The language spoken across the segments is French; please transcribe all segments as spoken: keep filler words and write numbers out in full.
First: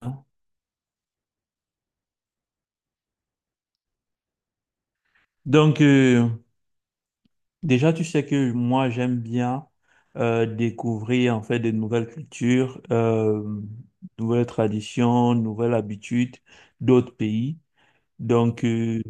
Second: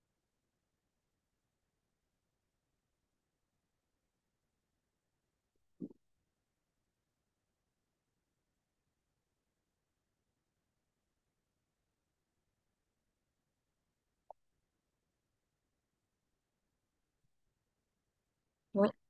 Hein? Donc, euh, Déjà, tu sais que moi, j'aime bien euh, découvrir en fait de nouvelles cultures, euh, nouvelles traditions, nouvelles habitudes d'autres pays. Donc, Oui, euh,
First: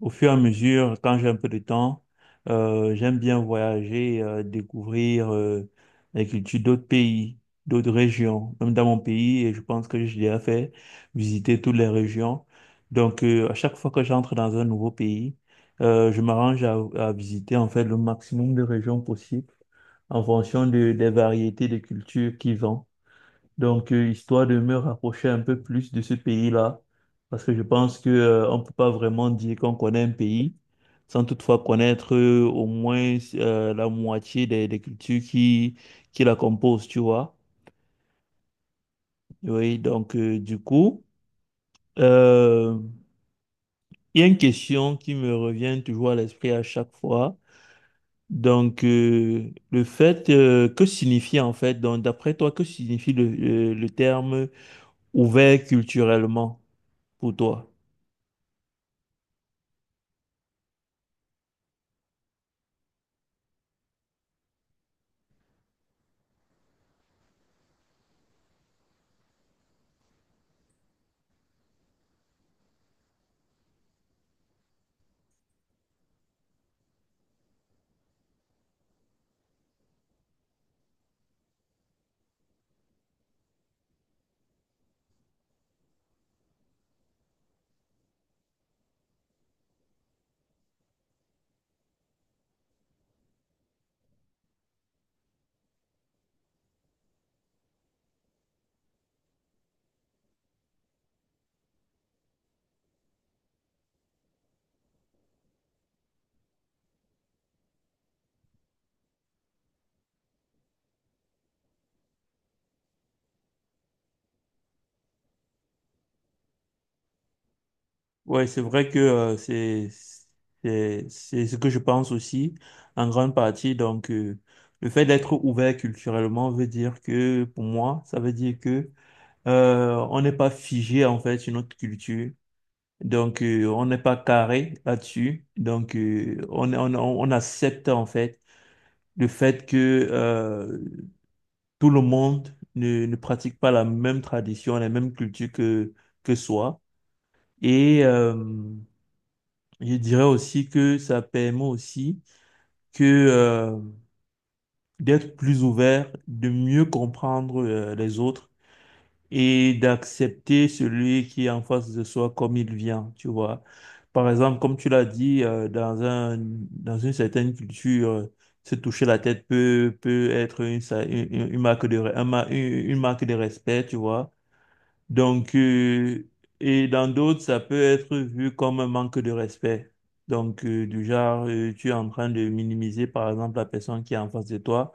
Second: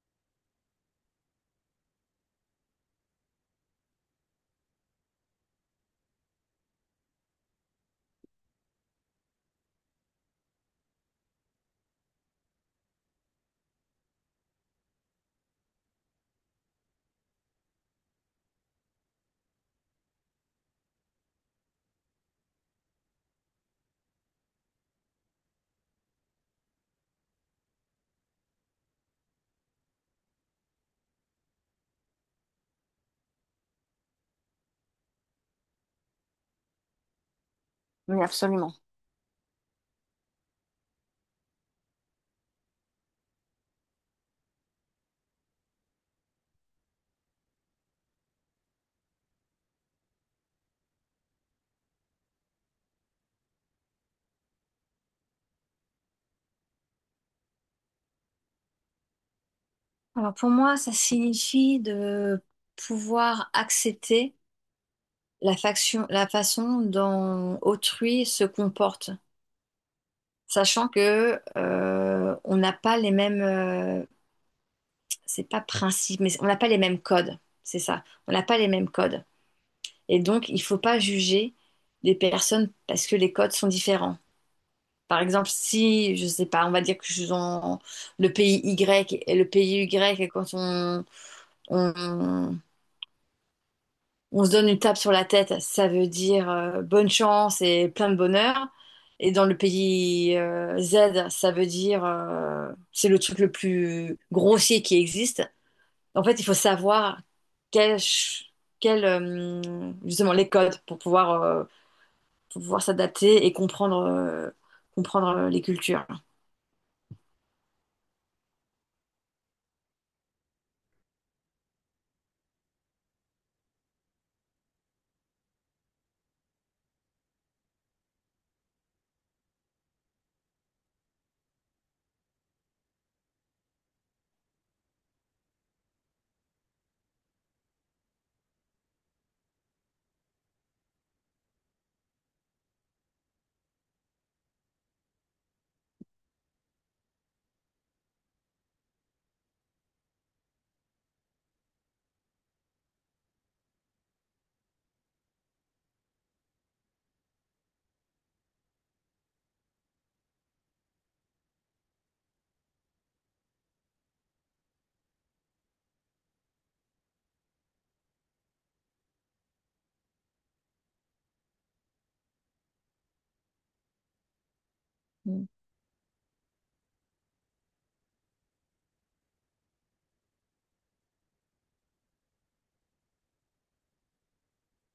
Au fur et à mesure, quand j'ai un peu de temps, euh, j'aime bien voyager, euh, découvrir euh, la culture d'autres pays, d'autres régions, même dans mon pays, et je pense que j'ai déjà fait visiter toutes les régions. Donc, euh, à chaque fois que j'entre dans un nouveau pays, euh, je m'arrange à, à visiter en fait le maximum de régions possibles en fonction de- des variétés de cultures qu'ils ont. Donc, euh, histoire de me rapprocher un peu plus de ce pays-là, parce que je pense que, euh, on peut pas vraiment dire qu'on connaît un pays sans toutefois connaître euh, au moins euh, la moitié des, des cultures qui, qui la composent, tu vois. oui, absolument. Oui, donc, euh, du coup, euh, il y a une question qui me revient toujours à l'esprit à chaque fois. Donc, euh, le fait, euh, que signifie en fait, donc, d'après toi, que signifie le, le le terme ouvert culturellement pour toi? Alors pour moi, ça signifie de pouvoir accepter la faction- la façon dont autrui se comporte, sachant que euh, on n'a pas les mêmes, euh, c'est pas principe, mais on n'a pas les mêmes codes, c'est ça. On n'a pas les mêmes codes, et donc il faut pas juger les personnes parce que les codes sont différents. Par exemple, si, je sais pas, on va dire que je suis dans le pays Y et le pays Y, et quand on, on on se donne une tape sur la tête, ça veut dire euh, bonne chance et plein de bonheur. Et dans le pays euh, Z, ça veut dire euh, c'est le truc le plus grossier qui existe. En fait, il faut savoir quel, ch- quel, euh, justement les codes pour pouvoir, euh, pour pouvoir s'adapter et comprendre, euh, comprendre euh, les cultures. Ouais, c'est vrai que euh, c'est c'est c'est ce que je pense aussi en grande partie. Donc, euh, le fait d'être ouvert culturellement veut dire que pour moi, ça veut dire que euh, on n'est pas figé en fait sur notre culture. Donc, euh, on n'est pas carré là-dessus. Donc, euh, on, on on accepte en fait le fait que euh, tout le monde ne ne pratique pas la même tradition, la même culture que que soi. Et euh, je dirais aussi que ça permet aussi que euh, d'être plus ouvert, de mieux comprendre euh, les autres et d'accepter celui qui est en face de soi comme il vient, tu vois. Par exemple, comme tu l'as dit, euh, dans un, dans une certaine culture, euh, se toucher la tête peut, peut être une, sa- une, une marque de, re- un ma- une une marque de respect, tu vois. Mm. Donc, euh, et dans d'autres, ça peut être vu comme un manque de respect. Donc, euh, du genre, euh, tu es en train de minimiser, par exemple, la personne qui est en face de toi.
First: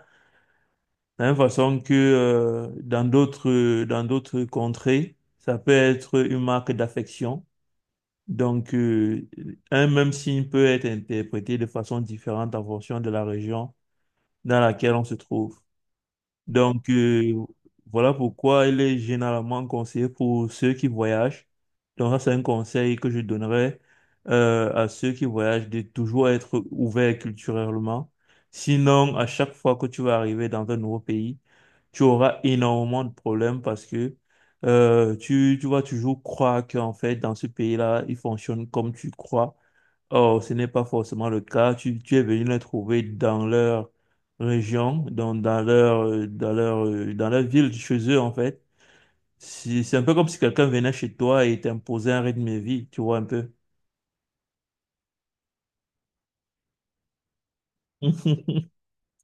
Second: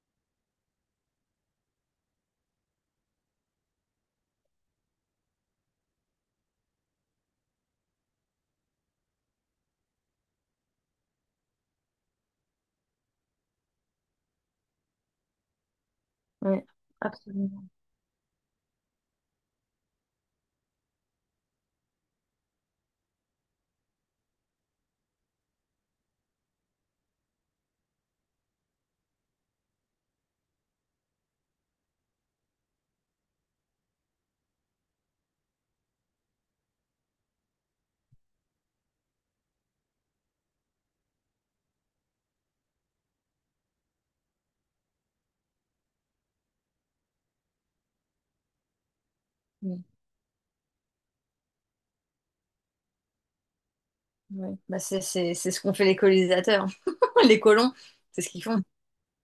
De la même façon que euh, dans d'autres, euh, dans d'autres contrées, ça peut être une marque d'affection. Donc, euh, un même signe peut être interprété de façon différente en fonction de la région dans laquelle on se trouve. Ouais, Donc, euh, absolument. voilà pourquoi il est généralement conseillé pour ceux qui voyagent. Donc, ça, c'est un conseil que je donnerais euh, à ceux qui voyagent de toujours être ouvert culturellement. Sinon, à chaque fois que tu vas arriver dans un nouveau pays, tu auras énormément de problèmes parce que euh, tu, tu vas toujours croire qu'en fait, dans ce pays-là, il fonctionne comme tu crois. Or, ce n'est pas forcément le cas. Tu, tu es venu les trouver dans leur région, dans, dans leur, euh, dans leur, euh, dans leur ville, chez eux, en fait. C'est Oui, c'est un peu comme si quelqu'un venait chez toi et t'imposait un rythme de vie, tu vois, un peu. oui. Bah, c'est c'est- c'est ce qu'ont fait les colonisateurs. Les colons, c'est ce qu'ils font.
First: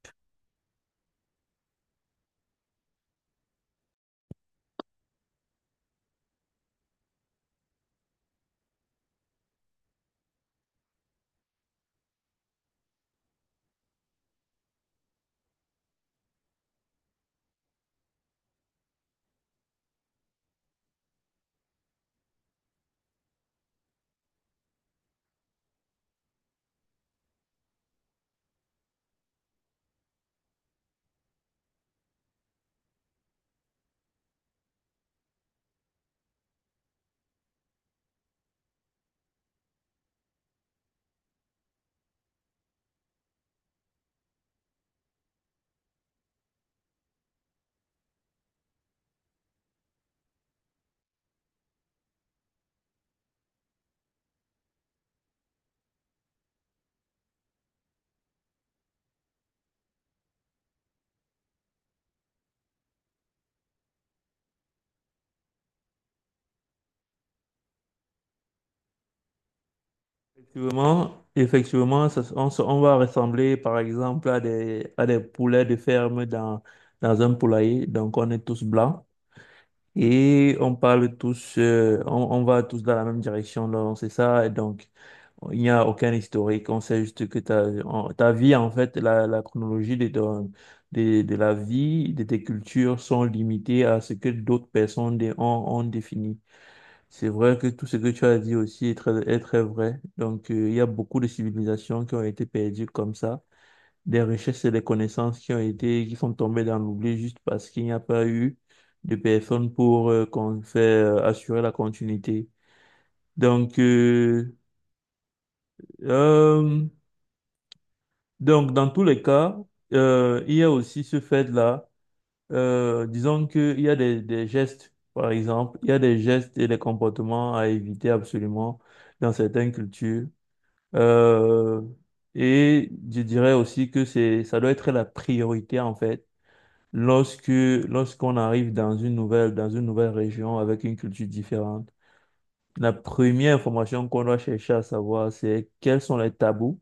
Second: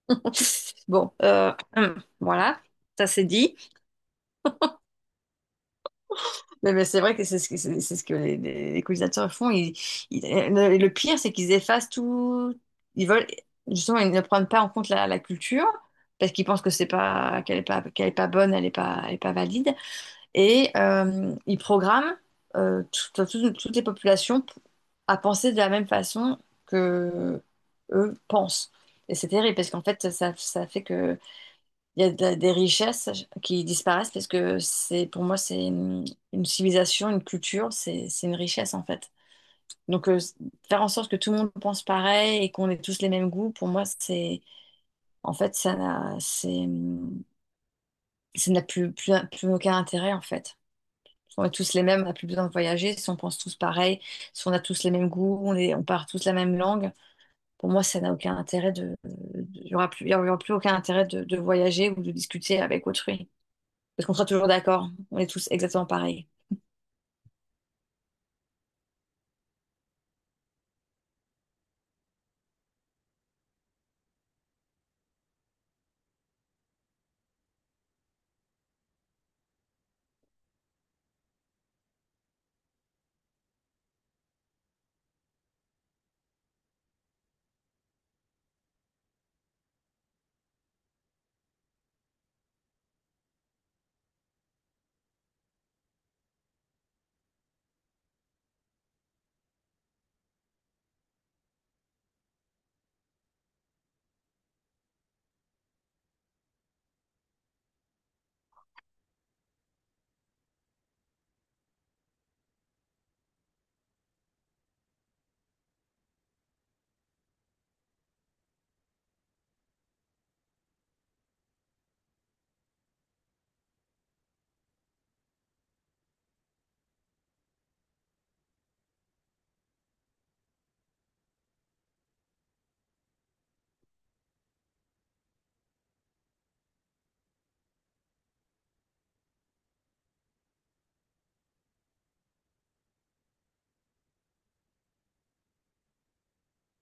Bon, euh, hum, voilà, ça c'est dit. Mais, mais c'est vrai que c'est ce que, c'est c'est ce que les, les- les colonisateurs font. Ils- ils- le, le pire, c'est qu'ils effacent tout. Ils veulent, justement, ils ne prennent pas en compte la, la culture parce qu'ils pensent que c'est pas, qu'elle est pas, qu'elle est pas bonne, elle est pas, elle est pas valide. Et euh, il programme euh, tout- enfin, tout- toutes les populations p- à penser de la même façon que eux pensent. Et c'est terrible parce qu'en fait, ça, ça fait que il y a de- des richesses qui disparaissent parce que c'est, pour moi, c'est une, une civilisation, une culture, c'est, c'est une richesse en fait. Donc, euh, Faire en sorte que tout le monde pense pareil et qu'on ait tous les mêmes goûts, pour moi, c'est, en fait, ça n'a, c'est, ça n'a plus, plus, plus aucun intérêt en fait. On est tous les mêmes, on n'a plus besoin de voyager. Si on pense tous pareil, si on a tous les mêmes goûts, on, est- on parle tous la même langue, pour moi, ça n'a aucun intérêt de... de- Il n'y aura plus, il y aura plus aucun intérêt de, de voyager ou de discuter avec autrui. Parce qu'on sera toujours d'accord. On est tous exactement pareils. Effectivement, effectivement, ça- on, se- on va ressembler, par exemple, à des, à des poulets de ferme dans, dans un poulailler. Donc, on est tous blancs et on parle tous, euh, on, on va tous dans la même direction. Donc, c'est ça. Et donc, il n'y a aucun historique. On sait juste que ta, en- ta vie, en fait, la, la chronologie de, ton- de, de la vie, de tes cultures sont limitées à ce que d'autres personnes dé- ont, ont défini. C'est vrai que tout ce que tu as dit aussi est très, est très vrai. Donc, euh, il y a beaucoup de civilisations qui ont été perdues comme ça, des richesses et des connaissances qui ont été, qui sont tombées dans l'oubli juste parce qu'il n'y a pas eu de personnes pour euh, qu'on fait, euh, assurer la continuité. Donc, euh, euh, Donc, dans tous les cas, euh, il y a aussi ce fait-là. Euh, disons qu'il y a des, des gestes, par exemple, il y a des gestes et des comportements à éviter absolument dans certaines cultures. Euh, et je dirais aussi que c'est, ça doit être la priorité, en fait, lorsque, lorsqu'on arrive dans une nouvelle, dans une nouvelle région avec une culture différente. La première information qu'on doit chercher à savoir, c'est quels sont les tabous,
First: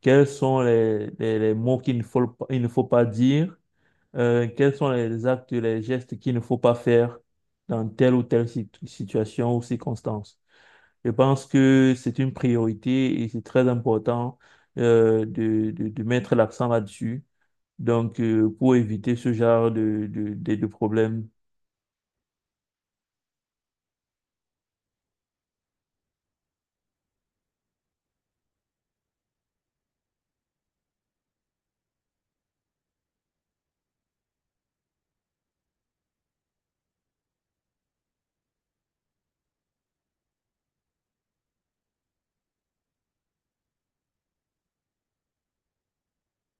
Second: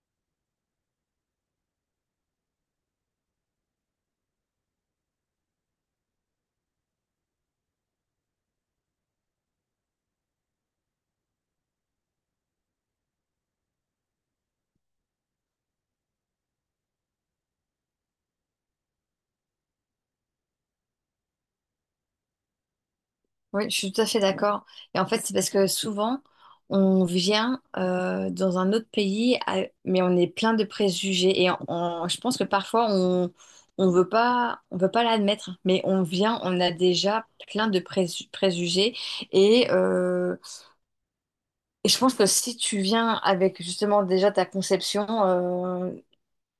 quels sont les, les, les mots qu'il ne faut, pas- il ne faut pas dire? Euh, quels sont les actes, les gestes qu'il ne faut pas faire dans telle ou telle sit- situation ou circonstance? Je pense que c'est une priorité et c'est très important euh, de, de, de mettre l'accent là-dessus. Donc, euh, pour éviter ce genre de, de, de, de problèmes. Oui, je suis tout à fait d'accord. Et en fait, c'est parce que souvent, on vient euh, dans un autre pays, à- mais on est plein de préjugés. Et on- on- je pense que parfois, on on veut pas, on veut pas l'admettre, mais on vient, on a déjà plein de présu- préjugés. Et, euh, et je pense que si tu viens avec justement déjà ta conception, euh,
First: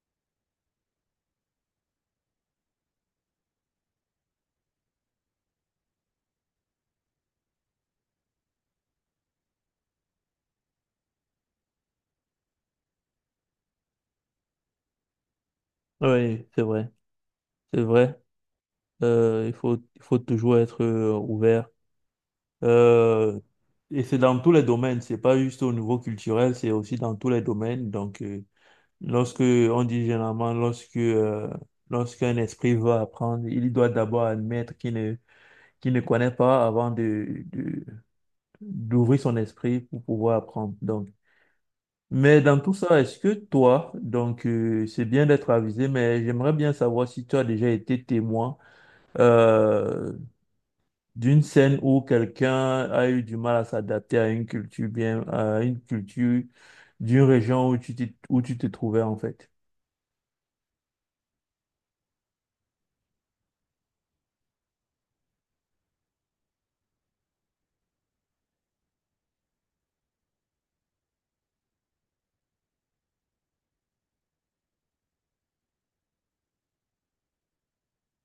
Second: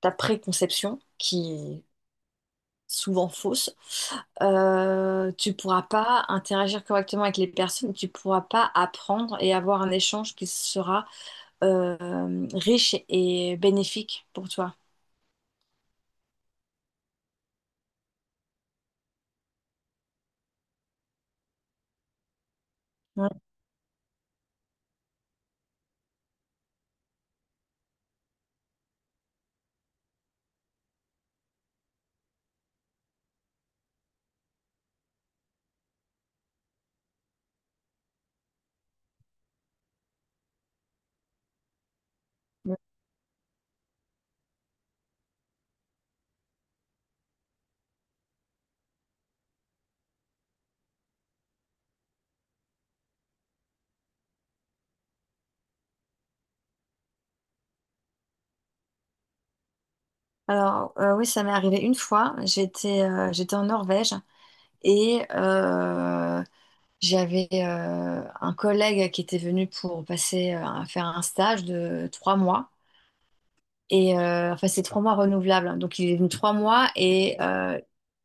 ta préconception, qui souvent fausses, euh, tu pourras pas interagir correctement avec les personnes, tu pourras pas apprendre et avoir un échange qui sera euh, riche et bénéfique pour toi. Oui, c'est vrai. C'est vrai. Euh, il faut, il faut toujours être euh, ouvert. Ouais. Euh, et c'est dans tous les domaines, c'est pas juste au niveau culturel, c'est aussi dans tous les domaines. Donc, euh, lorsque on dit généralement, lorsque euh, lorsqu'un esprit veut apprendre, il doit d'abord admettre qu'il ne qu'il ne connaît pas avant de, de- d'ouvrir son esprit pour pouvoir apprendre. Donc, mais dans tout ça, est-ce que toi, donc euh, c'est bien d'être avisé, mais j'aimerais bien savoir si tu as déjà été témoin euh, d'une scène où quelqu'un a eu du mal à s'adapter à une culture bien, à une culture d'une région où tu t'y- où tu te trouvais en fait. Alors, euh, oui, ça m'est arrivé une fois. J'étais euh, j'étais en Norvège et euh, j'avais euh, un collègue qui était venu pour passer euh, un- faire un stage de trois mois. Et euh, enfin, c'est trois mois renouvelables, hein. Donc, il est venu trois mois et, euh,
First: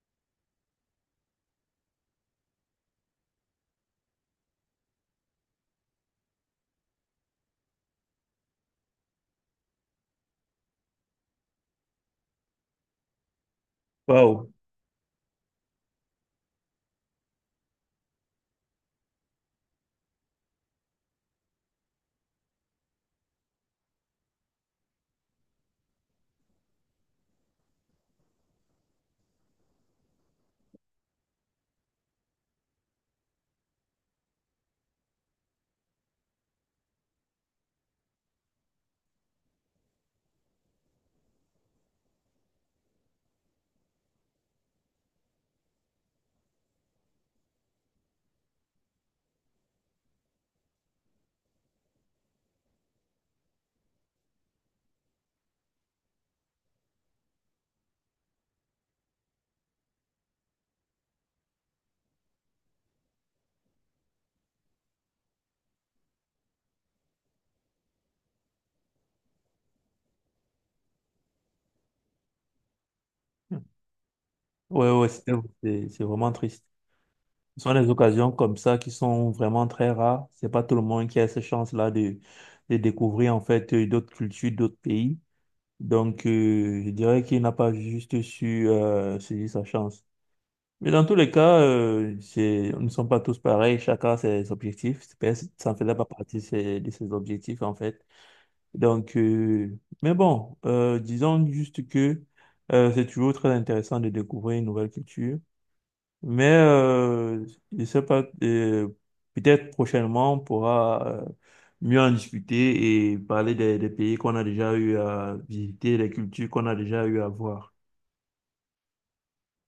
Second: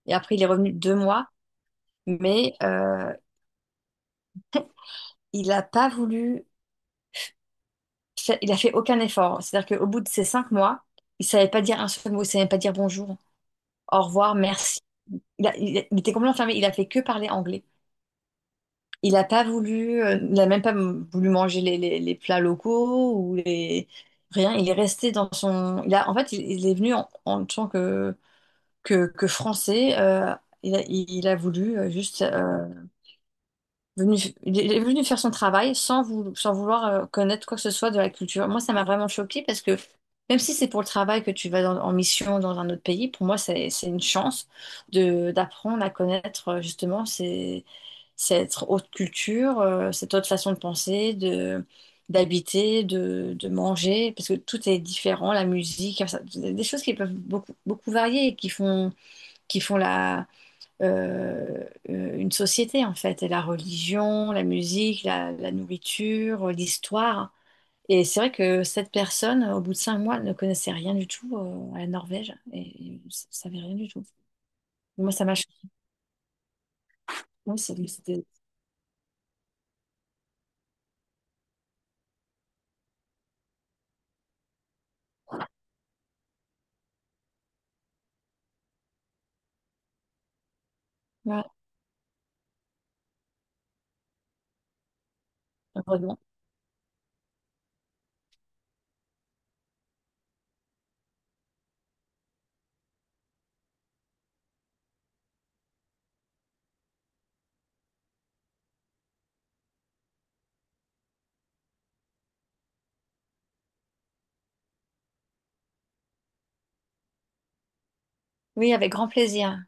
et après, il est revenu deux mois. Mais euh, il n'a pas voulu, fa- il a fait aucun effort. C'est-à-dire qu'au bout de ces cinq mois, il savait pas dire un seul mot, il savait pas dire bonjour, au revoir, Waouh. merci. Il, a- il a- il était complètement fermé. Il a fait que parler anglais. Il n'a pas voulu, euh, il n'a même pas m- voulu manger les, les- les plats locaux ou les rien. Il est resté dans son. Il a, en fait, il, il est venu en, en tant que que, que français. euh, il a, il il a voulu euh, juste euh, venu, il est venu faire son travail sans, vou- sans vouloir euh, connaître quoi que ce soit de la culture. Moi, ça m'a vraiment choquée parce que même si c'est pour le travail que tu vas dans- en mission dans un autre pays, pour moi, c'est, c'est une chance de d'apprendre à connaître euh, justement ces, cette autre culture, euh, cette autre façon de penser, de d'habiter, de, de manger, parce que tout est différent, la musique, enfin, ça- des choses qui peuvent beaucoup, beaucoup varier et qui font qui font la, euh, euh, une société en fait, et la religion, la musique, la, la nourriture, l'histoire. Et c'est vrai que cette personne, au bout de cinq mois, elle ne connaissait rien du tout euh, à la Norvège et ne savait rien du tout. Ouais, ouais, Moi, ça c'est m'a choquée. c'est- c'est vraiment triste. Oui, Ce sont c'est- des c'était. occasions comme ça qui sont vraiment très rares. C'est pas tout le monde qui a cette chance-là de, de découvrir en fait euh, d'autres cultures, d'autres pays. Donc, euh, je dirais qu'il n'a pas juste su euh, saisir sa chance. Mais dans tous les Ouais, cas, euh, c'est- nous ne sommes pas tous pareils, chacun a ses objectifs. Personne- Ça ne faisait pas heureusement. partie de ses- de ses objectifs, en fait. Donc, euh, mais bon, euh, disons juste que euh, c'est toujours très intéressant de découvrir une nouvelle culture. Mais euh, je ne sais pas, euh, peut-être prochainement, on pourra euh, mieux en discuter et parler des, des pays qu'on a déjà eu à visiter, des cultures qu'on a déjà eu à voir. Oui, avec grand plaisir.